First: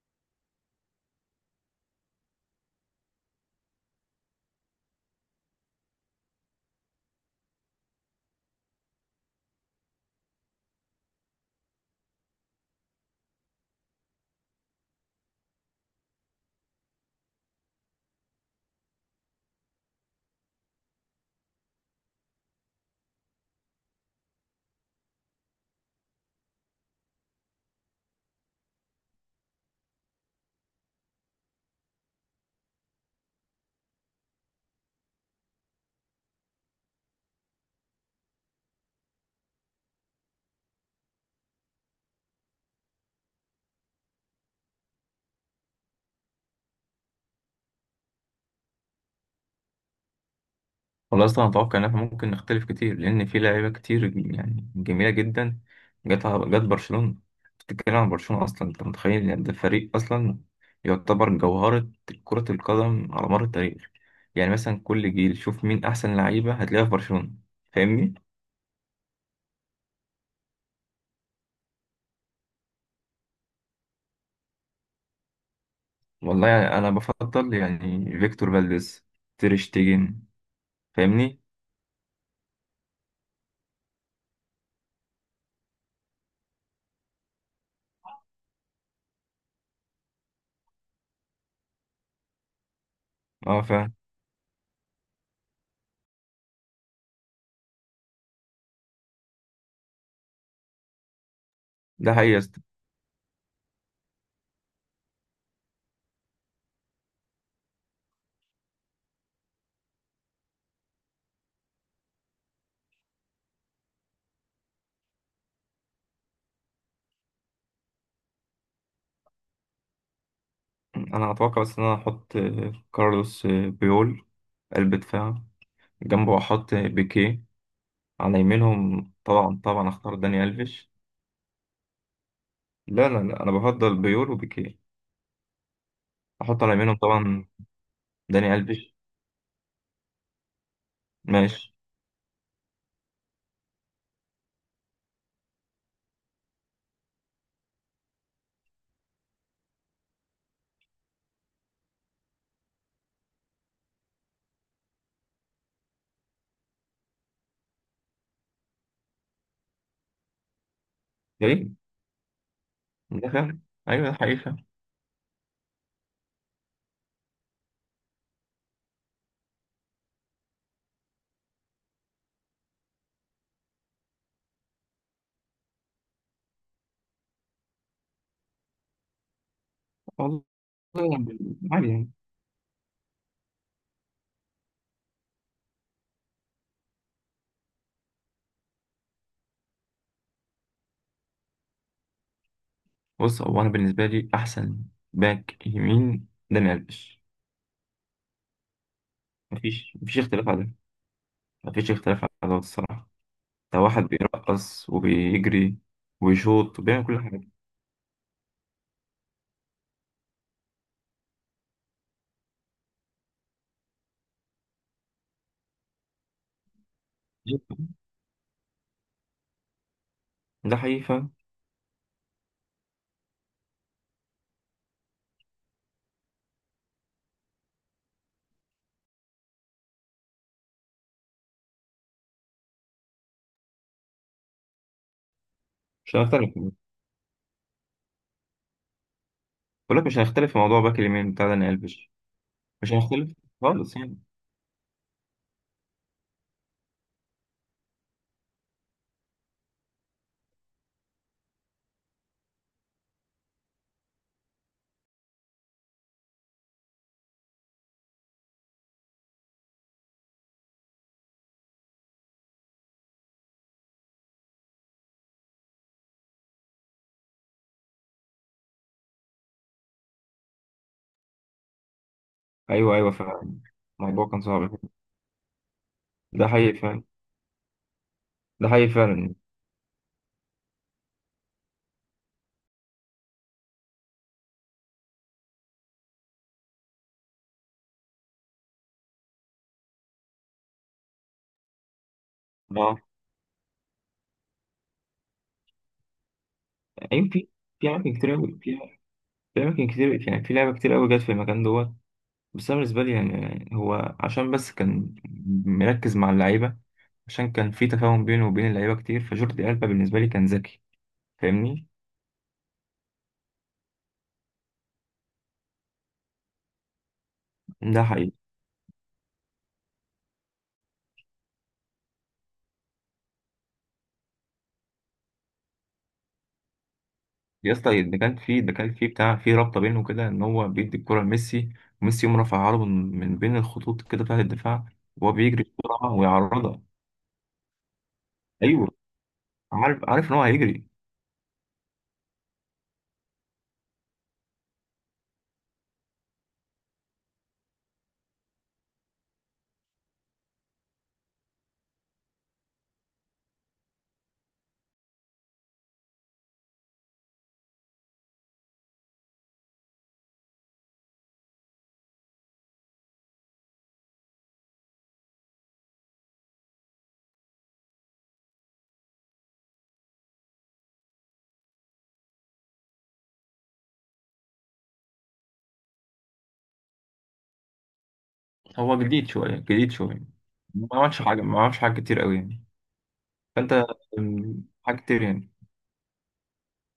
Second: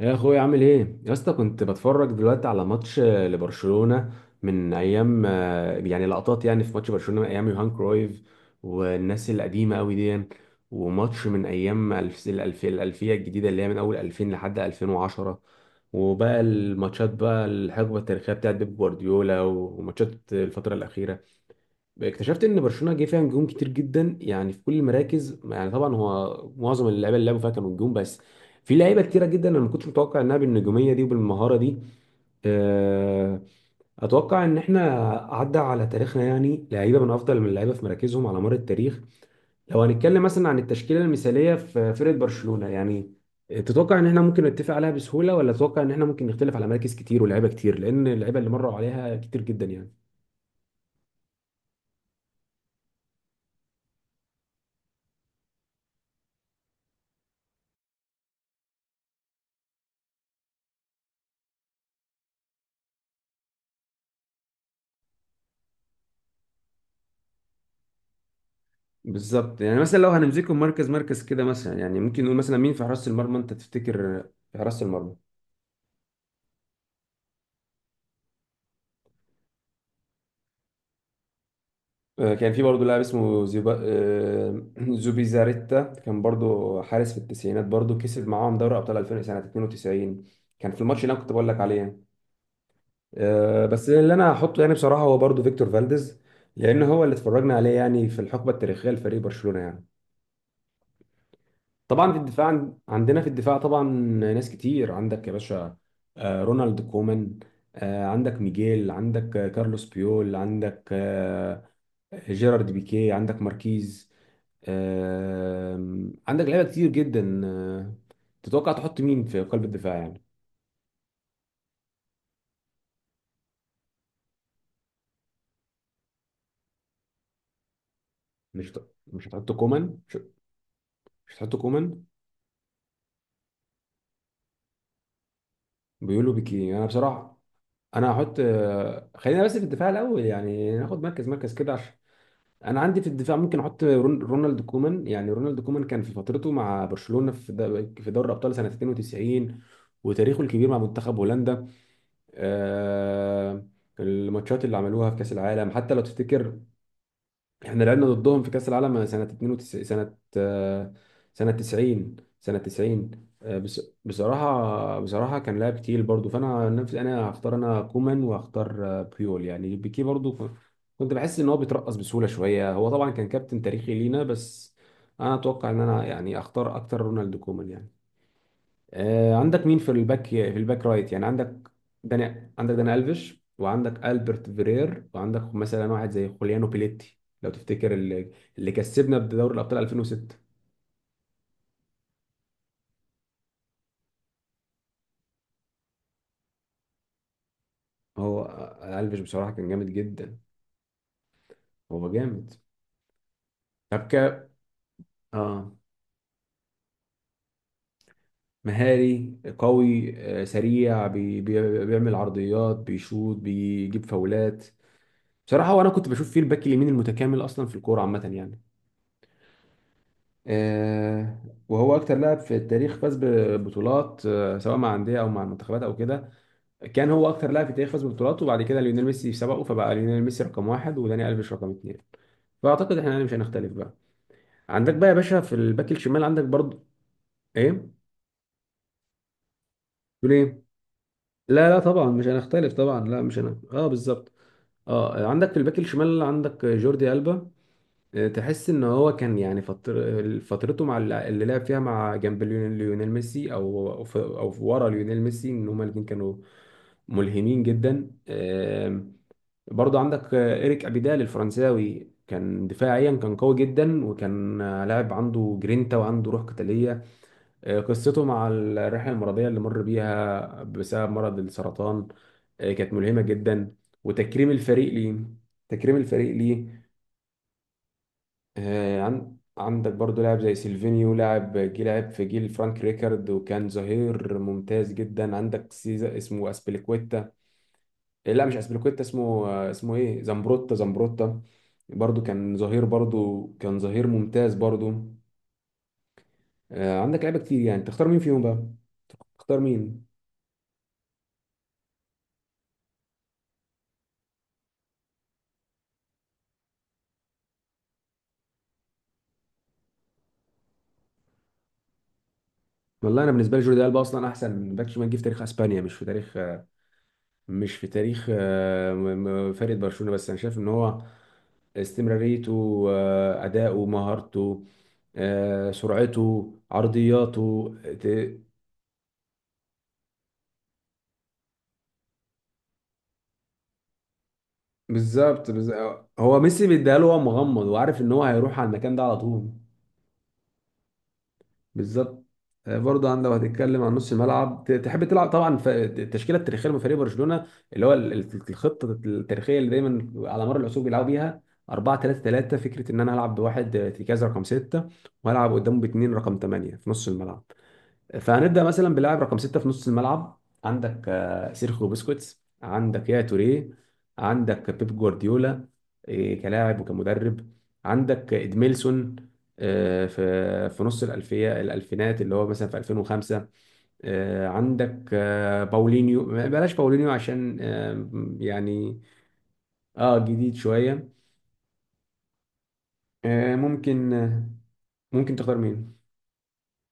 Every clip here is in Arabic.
يا اخويا عامل ايه يا اسطى؟ كنت بتفرج دلوقتي على ماتش لبرشلونة من ايام لقطات يعني في ماتش برشلونة من ايام يوهان كرويف والناس القديمة قوي دي، وماتش من ايام الالفية الجديدة اللي هي من اول 2000 لحد 2010، وبقى الماتشات بقى الحقبة التاريخية بتاعت بيب جوارديولا وماتشات الفترة الأخيرة. اكتشفت ان برشلونه جه فيها نجوم كتير جدا يعني في كل المراكز، يعني طبعا هو معظم اللعيبه اللي لعبوا فيها كانوا نجوم، بس في لعيبه كتيره جدا انا ما كنتش متوقع انها بالنجوميه دي وبالمهاره دي. آه، اتوقع ان احنا عدى على تاريخنا يعني لعيبه من افضل من اللعيبه في مراكزهم على مر التاريخ. لو هنتكلم مثلا عن التشكيله المثاليه في فرقه برشلونه يعني، تتوقع ان احنا ممكن نتفق عليها بسهوله، ولا تتوقع ان احنا ممكن نختلف على مراكز كتير ولاعيبه كتير لان اللعيبه اللي مروا عليها كتير جدا يعني. والله اصلا اتوقع ان احنا ممكن نختلف كتير لان في لعيبه كتير يعني جميله جدا. جت برشلونه. بتتكلم عن برشلونه اصلا، انت متخيل يعني ده فريق اصلا يعتبر جوهره كره القدم على مر التاريخ. يعني مثلا كل جيل شوف مين احسن لعيبه هتلاقيها في برشلونه. فاهمني؟ بالظبط، يعني مثلا لو هنمسكهم مركز مركز كده، مثلا يعني ممكن نقول مثلا مين في حراسة المرمى؟ انت تفتكر في حراسة المرمى؟ والله يعني انا بفضل يعني فيكتور فالديز، تير شتيجن. فاهمني؟ كان في برضه لاعب اسمه زيبا، زوبيزاريتا، كان برضه حارس في التسعينات، برضه كسب معاهم دوري ابطال 2000 سنة 92، كان في الماتش اللي انا كنت بقول لك عليه يعني. اه بس فاهم. اللي انا هحطه يعني بصراحة هو برضه فيكتور فالديز، لان هو اللي اتفرجنا عليه يعني في الحقبة التاريخية لفريق برشلونة يعني. ده طبعا في حقيقي يا الدفاع اسطى. عندنا في الدفاع طبعا ناس كتير عندك يا باشا. رونالد كومان، عندك ميجيل، عندك كارلوس بيول، عندك جيرارد بيكيه، عندك ماركيز، آه، عندك لعيبه كتير جدا. تتوقع تحط مين في قلب الدفاع يعني؟ انا اتوقع بس ان انا احط كارلوس بيول قلب دفاع، جنبه احط بيكيه، على يمينهم مش هتحط طبعا طبعا كومان؟ اختار مش داني الفيش. مش هتحط كومان؟ لا لا لا، انا بفضل بيول وبيكيه. بيقولوا احط على بيكيه. انا يمينهم طبعا بصراحه انا هحط داني الفيش. خلينا بس في الدفاع الاول يعني، ناخد مركز مركز ماشي. كده عشان انا عندي في الدفاع ممكن احط رونالد كومان. يعني رونالد كومان كان في فترته مع برشلونة في في دوري الابطال سنة 92، وتاريخه الكبير مع منتخب هولندا. آه، الماتشات اللي عملوها في كأس العالم، حتى لو تفتكر احنا لعبنا ضدهم في كأس العالم سنة 92، سنة سنة ايه 90، سنة 90 ده فعلا. ايوه ده حقيقي فعلا. بصراحة كان لاعب تقيل برضو، فأنا نفسي أنا هختار أنا كومان وهختار بيول، يعني بيكي برضو كنت بحس إن هو بيترقص بسهولة شوية، هو طبعا كان كابتن تاريخي لينا، بس أنا أتوقع إن أنا يعني أختار أكتر رونالد كومان يعني. عندك مين في الباك، والله في الباك رايت؟ يعني يعني عندك عادي يعني. داني، عندك داني الفيش، وعندك البرت فيرير، وعندك مثلا واحد زي خوليانو بيليتي لو تفتكر، اللي كسبنا بدوري الابطال 2006. بص، هو انا بالنسبه لي احسن باك يمين داني الفيش. هو الفيش بصراحه كان جامد مفيش جدا، اختلاف على ده. مفيش هو اختلاف على ده جامد. الصراحه. ده واحد طب ك بيرقص اه، وبيجري ويشوط وبيعمل كل حاجه. مهاري قوي، سريع، بيعمل عرضيات، بيشوط، بيجيب فاولات، بصراحه. وانا كنت بشوف فيه الباك اليمين المتكامل اصلا في الكوره عامه يعني. ده حقيقي فعلا. آه، وهو اكتر لاعب في التاريخ فاز ببطولات، سواء مع انديه او مع المنتخبات او كده. كان هو اكتر لاعب في التاريخ فاز ببطولات، وبعد كده ليونيل ميسي سبقه، فبقى ليونيل ميسي رقم واحد وداني الفيش رقم اتنين. فاعتقد احنا يعني مش هنختلف بقى. عندك بقى يا باشا في الباك مش الشمال عندك هنختلف، بقول برضو، ايه لك مش تقول هنختلف في ايه؟ موضوع باك اليمين بتاع داني لا لا الفيش. طبعا مش هنختلف مش طبعا، لا هنختلف مش هن... اه خالص يعني. بالظبط. اه عندك في الباك الشمال عندك جوردي ألبا، تحس ان هو كان يعني فترته مع اللي لعب فيها مع جنب ليونيل ميسي، او او أو ورا ليونيل ميسي، ان هما الاثنين كانوا ملهمين جدا. برضو عندك ايريك ابيدال الفرنساوي، كان دفاعيا كان قوي جدا، وكان لاعب عنده جرينتا وعنده روح قتاليه. قصته مع الرحله المرضيه اللي مر بيها بسبب مرض السرطان، ايوه، كانت ايوه ملهمه فعلا. جدا، الموضوع كان وتكريم صعب. الفريق ليه، تكريم الفريق ده حقيقي ليه فعلا. ده حقيقي فعلا. عندك برضو لاعب زي سيلفينيو، لاعب جه لعب في جيل فرانك ريكارد وكان ظهير ممتاز جدا. عندك سيزا اسمه اسبليكويتا، لا مش اسبليكويتا، اسمه اسمه ايه، زامبروتا، برضو كان ظهير، اه. برضو كان ظهير ممتاز برضو. عندك يعني لعيبه في كتير يعني، في اماكن تختار مين كتير فيهم قوي بقى؟ فيها. في تختار اماكن مين؟ كتير، يعني في لعبه كتير قوي جت في المكان دوت. بس انا بالنسبه لي يعني هو عشان بس كان مركز مع اللعيبه، عشان كان في تفاهم بينه وبين اللعيبه كتير، فجوردي ألبا بالنسبه لي كان ذكي. فاهمني؟ والله انا بالنسبه لي جوردي البا اصلا احسن باك شمال جه في تاريخ اسبانيا، مش في تاريخ مش في ده تاريخ حقيقي فرقه برشلونه بس، انا شايف ان هو استمراريته، أداؤه، مهارته، سرعته، يا عرضياته اسطى. ده كان في بتاع، في رابطه بينه كده ان هو بيدي الكره لميسي، وميسي يقوم رافعها له من بين الخطوط كده بتاعه الدفاع، وهو بالظبط. بيجري بسرعه بالظبط. هو ميسي ويعرضها. بيديها له وهو مغمض، وعارف ان هو هيروح على ايوه، المكان ده على طول. عارف عارف ان هو هيجري. بالظبط. برضه لو هتتكلم عن نص الملعب تحب تلعب طبعا التشكيله التاريخيه لفريق برشلونه، اللي هو الخطه التاريخيه اللي دايما على مر العصور بيلعبوا بيها 4 3 3. فكره ان انا هلعب بواحد ارتكاز رقم 6، وهلعب قدامه باثنين رقم 8 في نص الملعب. فهنبدأ مثلا بلاعب رقم ستة في نص الملعب، عندك سيرخيو بوسكيتس، عندك يا توريه، عندك بيب جوارديولا كلاعب وكمدرب، عندك ادميلسون في نص الألفية، الألفينات اللي هو مثلا في 2005، عندك باولينيو، بلاش باولينيو عشان هو يعني جديد شويه، جديد اه شويه. جديد ما شوية. عملش حاجه، ما عملش حاجه كتير قوي يعني. فانت ممكن حاجه كتير ممكن يعني. تختار مين؟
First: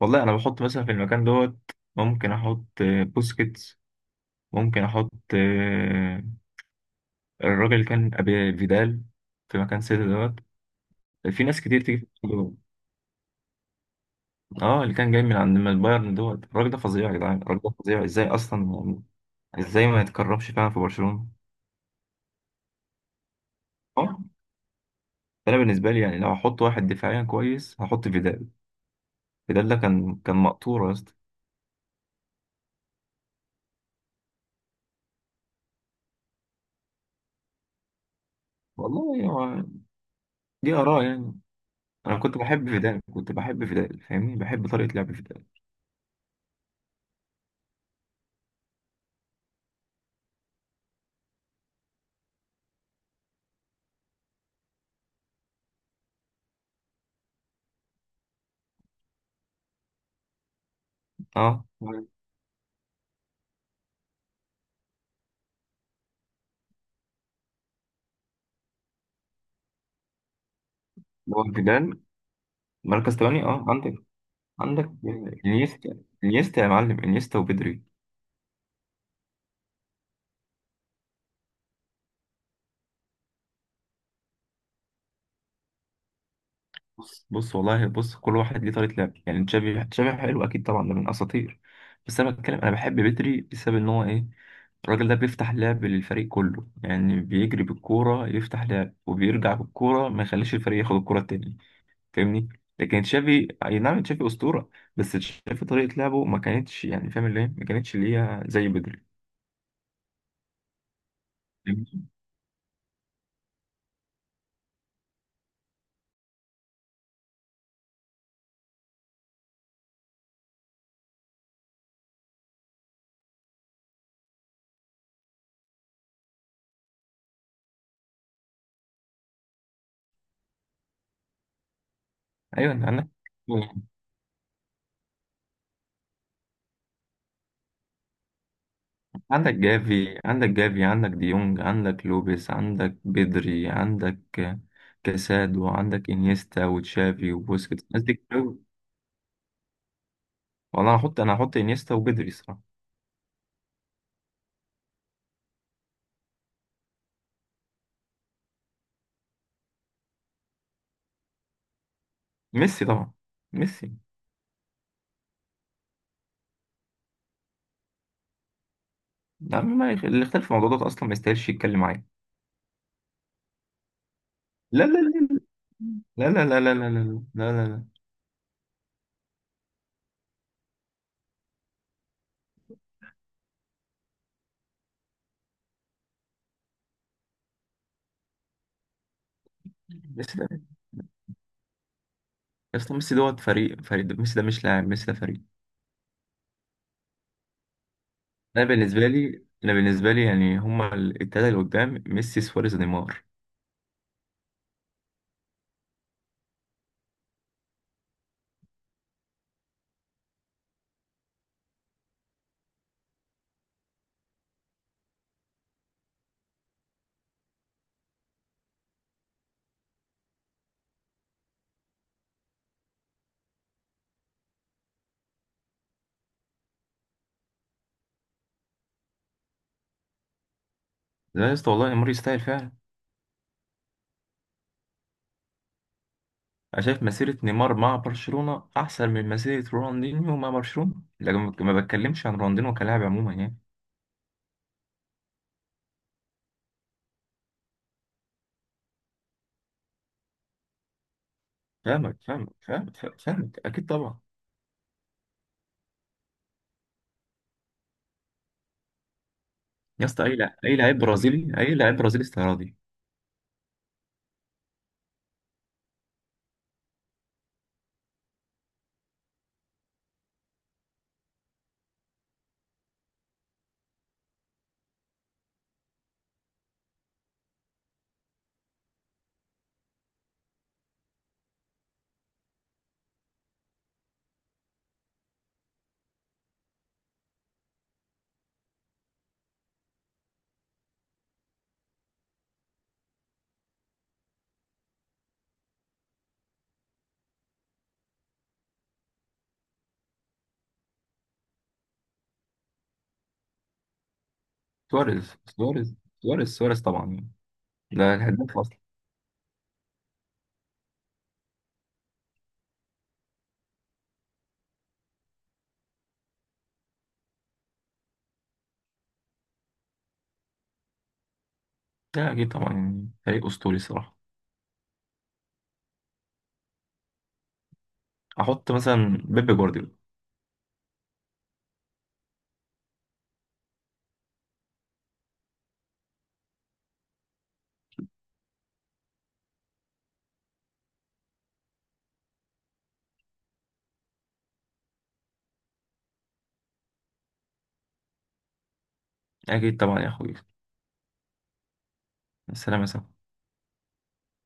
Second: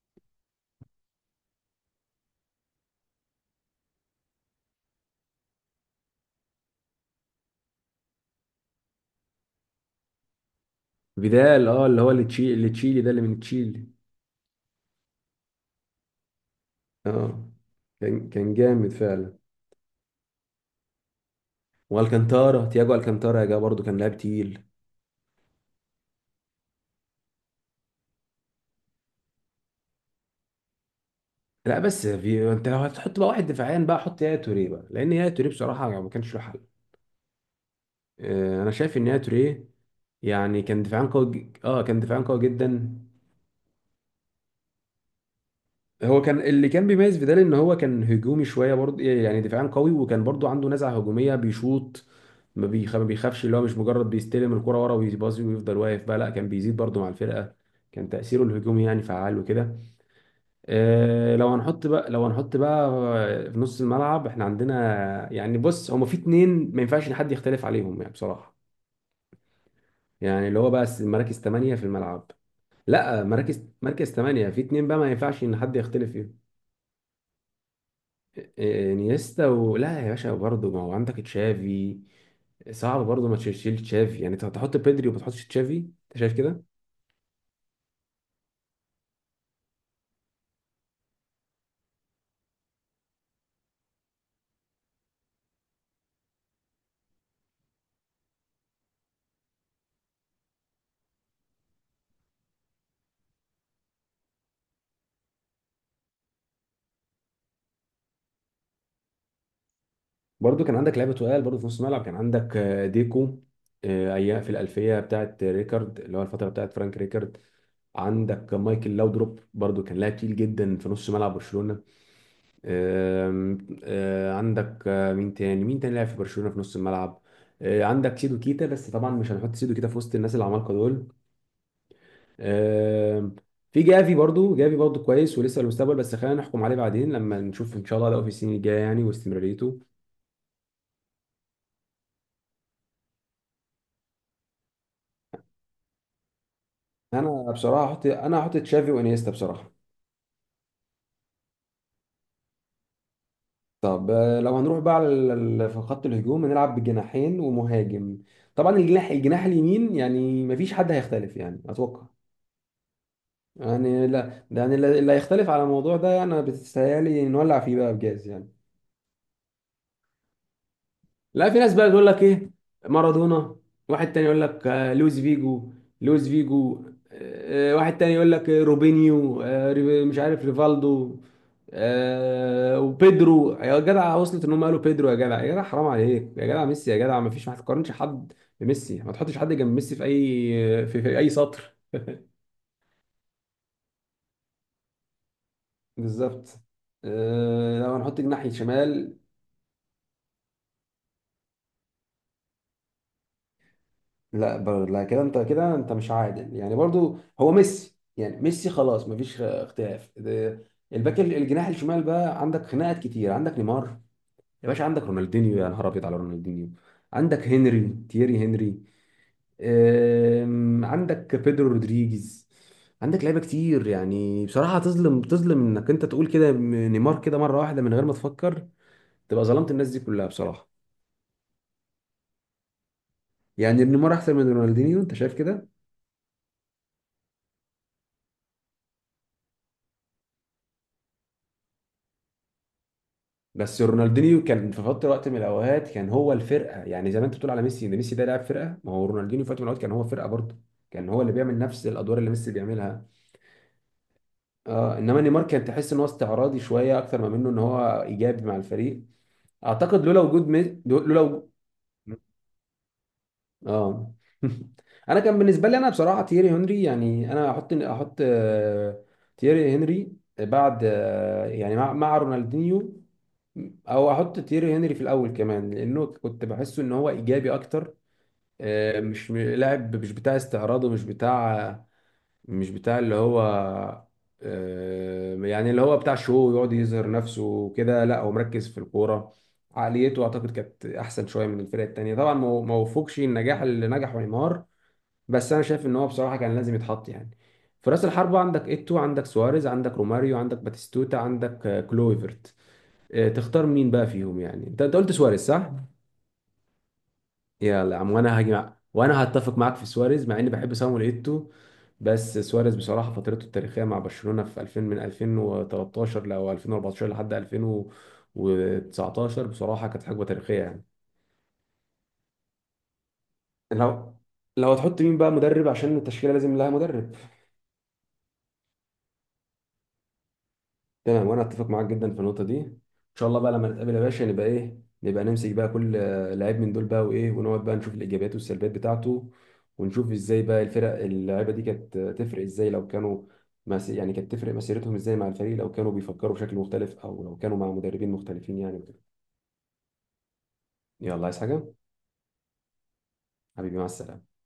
والله انا بحط مثلا في المكان دوت، ممكن احط بوسكيتس، ممكن احط الراجل اللي كان ابي فيدال في مكان سيتي دوت. في ناس فيدال، كتير اه تيجي اللي في هو المكان دوت. اللي تشيلي ده، اللي من تشيلي. اه، اللي كان جاي من البايرن دوت، الراجل ده فظيع يا جدعان، اه الراجل ده فظيع ازاي كان كان اصلا جامد يعني. فعلا. ازاي ما يتكرمش فعلا في برشلونه. والكانتارا، تياجو الكانتارا، يا جماعه برضه كان لاعب اه. تقيل. فانا بالنسبه لي يعني لو هحط واحد دفاعيا كويس هحط فيدال. فيدال ده كان مقطورة يا اسطى. لا بس في، انت لو هتحط بقى واحد دفاعيا بقى، حط يا توريه بقى لان يا توريه بصراحه ما كانش له حل. انا شايف ان والله يا يعني هو، توريه يعني دي كان آراء دفاعيا قوي يعني. اه كان أنا دفاعيا كنت قوي بحب جدا. فيدال، كنت بحب فيدال، فاهمني؟ بحب طريقة لعب فيدال. هو كان اللي كان بيميز في ده ان هو كان هجومي شويه برضه، يعني دفاعيا قوي وكان برضه عنده نزعه هجوميه، بيشوط، ما بيخافش. اللي هو مش مجرد بيستلم الكرة ورا ويباصي ويفضل واقف بقى، لا كان بيزيد برضه مع الفرقه، كان تاثيره الهجومي يعني فعال وكده. لو أه. هنحط بقى لو هنحط بقى في نص الملعب، احنا عندنا يعني، بص هما في اتنين ما ينفعش إن حد يختلف عليهم يعني بصراحة، يعني اللي هو بقى مراكز هو تمانية في فيدال الملعب. مركز لا تاني. أه مراكز، عندك، مركز تمانية في اتنين عندك بقى ما ينفعش ان حد إنيستا، يختلف فيهم. إنيستا يا معلم، إنيستا وبدري. انيستا لا يا باشا برضه، ما هو عندك تشافي، صعب برضه ما تشيل تشافي يعني، انت هتحط بيدري وما تحطش تشافي؟ انت شايف كده؟ بص بص والله بص، كل واحد ليه طريقة لعب. يعني تشافي، تشافي حلو أكيد طبعا، ده من أساطير. بس أنا بحب بدري بسبب إن هو إيه، الراجل ده بيفتح لعب للفريق كله، يعني بيجري بالكورة يفتح لعب وبيرجع بالكورة ما يخليش الفريق ياخد الكورة التاني. فاهمني؟ لكن تشافي اي نعم، تشافي اسطوره. بس تشافي طريقه لعبه ما كانتش يعني، فاهم اللي هي ما كانتش اللي هي زي بدري. برضه كان عندك لعيبه تقال برضه في نص الملعب، فاهمني؟ كان عندك ديكو ايام في الالفيه بتاعت ريكارد، اللي هو الفتره بتاعت فرانك ريكارد. عندك مايكل لاودروب برضو كان لاعب تقيل جدا في نص ملعب برشلونة. آم، آه، عندك مين تاني لعب في برشلونة في نص الملعب؟ عندك سيدو كيتا، بس طبعا مش هنحط سيدو كيتا في وسط الناس العمالقة دول. ايوه، أنت عندك، آم، في جافي برضو، جافي برضو كويس ولسه المستقبل، بس خلينا نحكم عليه بعدين لما نشوف ان شاء الله ده في السنين الجاية يعني، عندك واستمراريته. جافي عندك جافي عندك ديونج، عندك لوبيس، عندك بدري، عندك كاسادو، عندك انيستا وتشافي انا وبوسكيتس. بصراحة الناس هحط، دي كتير انا هحط أوي. تشافي وانيستا بصراحة. والله انا هحط انيستا وبدري الصراحه. طب لو هنروح بقى على في خط الهجوم، هنلعب بجناحين ومهاجم. طبعا الجناح، الجناح اليمين يعني مفيش حد هيختلف يعني اتوقع. ميسي طبعا. ميسي، يعني لا ده يعني اللي هيختلف على الموضوع ده انا بتستاهلي نولع فيه بقى بجاز يعني. ده ما يخ- اللي اختلف في الموضوع ده اصلا ما يستاهلش لا في ناس يتكلم بقى معايا. تقول لك ايه، مارادونا، واحد تاني يقول لك لا لويس لا فيجو، لا لويس لا لا لا فيجو لا لا لا لا لا لا لا لا. واحد تاني يقول لك روبينيو، مش عارف، ريفالدو، وبيدرو يا جدع. وصلت ان هم قالوا بيدرو يا جدع، يا جدع حرام عليك يا جدع، ميسي يا جدع، ما فيش، ما تقارنش حد بميسي، ما تحطش حد جنب ميسي في بس اي في, في اي سطر. اصلا ميسي دوت، فريق فريق، ميسي ده مش لاعب، ميسي ده فريق. بالظبط. لو هنحط جناح انا بالنسبه شمال. لي انا بالنسبه لي يعني هما التلاته اللي قدام ميسي، سواريز، نيمار. لا كده انت، كده انت مش عادل يعني، برضو هو ميسي يعني، ميسي خلاص مفيش اختلاف ده، الجناح الشمال بقى عندك خناقات كتير، عندك نيمار يا باشا، عندك رونالدينيو، يا نهار ابيض على رونالدينيو، عندك هنري، تييري هنري، عندك بيدرو رودريجيز. عندك لعيبه كتير يعني بصراحه، تظلم، تظلم انك انت تقول كده نيمار كده مره واحده من غير ما تفكر، تبقى ظلمت الناس دي كلها بصراحه. لا يا اسطى، والله نيمار يستاهل فعلا. يعني نيمار احسن من رونالدينيو، انت شايف كده؟ انا شايف مسيره نيمار مع برشلونه احسن من مسيره رونالدينيو مع برشلونه، لكن ما بتكلمش عن رونالدينيو كلاعب عموما يعني. بس رونالدينيو كان في فتره، وقت من الاوقات كان هو الفرقه يعني، زي ما انت بتقول على ميسي ان ميسي ده لاعب فرقه، ما هو رونالدينيو في وقت من الاوقات كان هو فرقه برضه، كان هو اللي بيعمل نفس فاهمك، الادوار اللي ميسي فاهمك، فاهمك، بيعملها. فاهمك، فاهمك. اكيد طبعا. اه انما نيمار كان تحس ان هو استعراضي شويه اكتر ما منه ان هو ايجابي مع الفريق. يا اعتقد اسطى اي لاعب لولا وجود برازيلي، اي لاعب برازيلي استعراضي. اه انا كان بالنسبه لي انا بصراحه تييري هنري، يعني انا احط، احط تييري هنري بعد، يعني مع رونالدينيو، او احط تيري هنري في الاول كمان، لانه كنت بحسه ان هو ايجابي اكتر، مش لاعب مش بتاع استعراض، ومش بتاع، مش بتاع اللي هو يعني اللي هو بتاع شو يقعد يظهر نفسه وكده، لا هو مركز في الكوره. عقليته اعتقد كانت احسن شويه من الفرق التانيه، طبعا ما وفقش النجاح اللي نجحه نيمار، بس انا شايف ان هو بصراحه كان لازم يتحط يعني. في راس الحربه عندك ايتو، عندك سواريز، عندك روماريو، عندك باتيستوتا، عندك كلويفرت. إيه، تختار مين بقى فيهم يعني؟ انت انت قلت سواريز، سواريز صح؟ سواريز، سواريز، سواريز طبعا يعني. يلا يا عم، ده الهداف اصلا. وانا هتفق معاك في سواريز، مع اني بحب سامويل ايتو. بس سواريز بصراحه فترته التاريخيه مع برشلونه في 2000، من 2013 لو 2014 لحد 2019، بصراحه كانت حقبه تاريخيه يعني. لا اكيد طبعا، يعني فريق اسطوري لو الصراحه. لو هتحط مين بقى مدرب عشان التشكيله لازم لها مدرب. احط مثلا بيب جوارديولا. تمام، وانا اتفق معاك جدا في النقطه دي. ان شاء الله بقى لما نتقابل يا باشا نبقى ايه، نبقى نمسك بقى كل لعيب من دول بقى وايه، ونقعد بقى نشوف الايجابيات والسلبيات بتاعته، ونشوف ازاي بقى الفرق اللعيبه دي كانت تفرق ازاي لو كانوا يعني كانت تفرق مسيرتهم ازاي مع الفريق لو كانوا بيفكروا بشكل مختلف، او لو كانوا مع مدربين مختلفين يعني وكده. أكيد طبعا يا أخوي. يلا عايز حاجه؟ السلام يا صاحبي. حبيبي مع السلامه.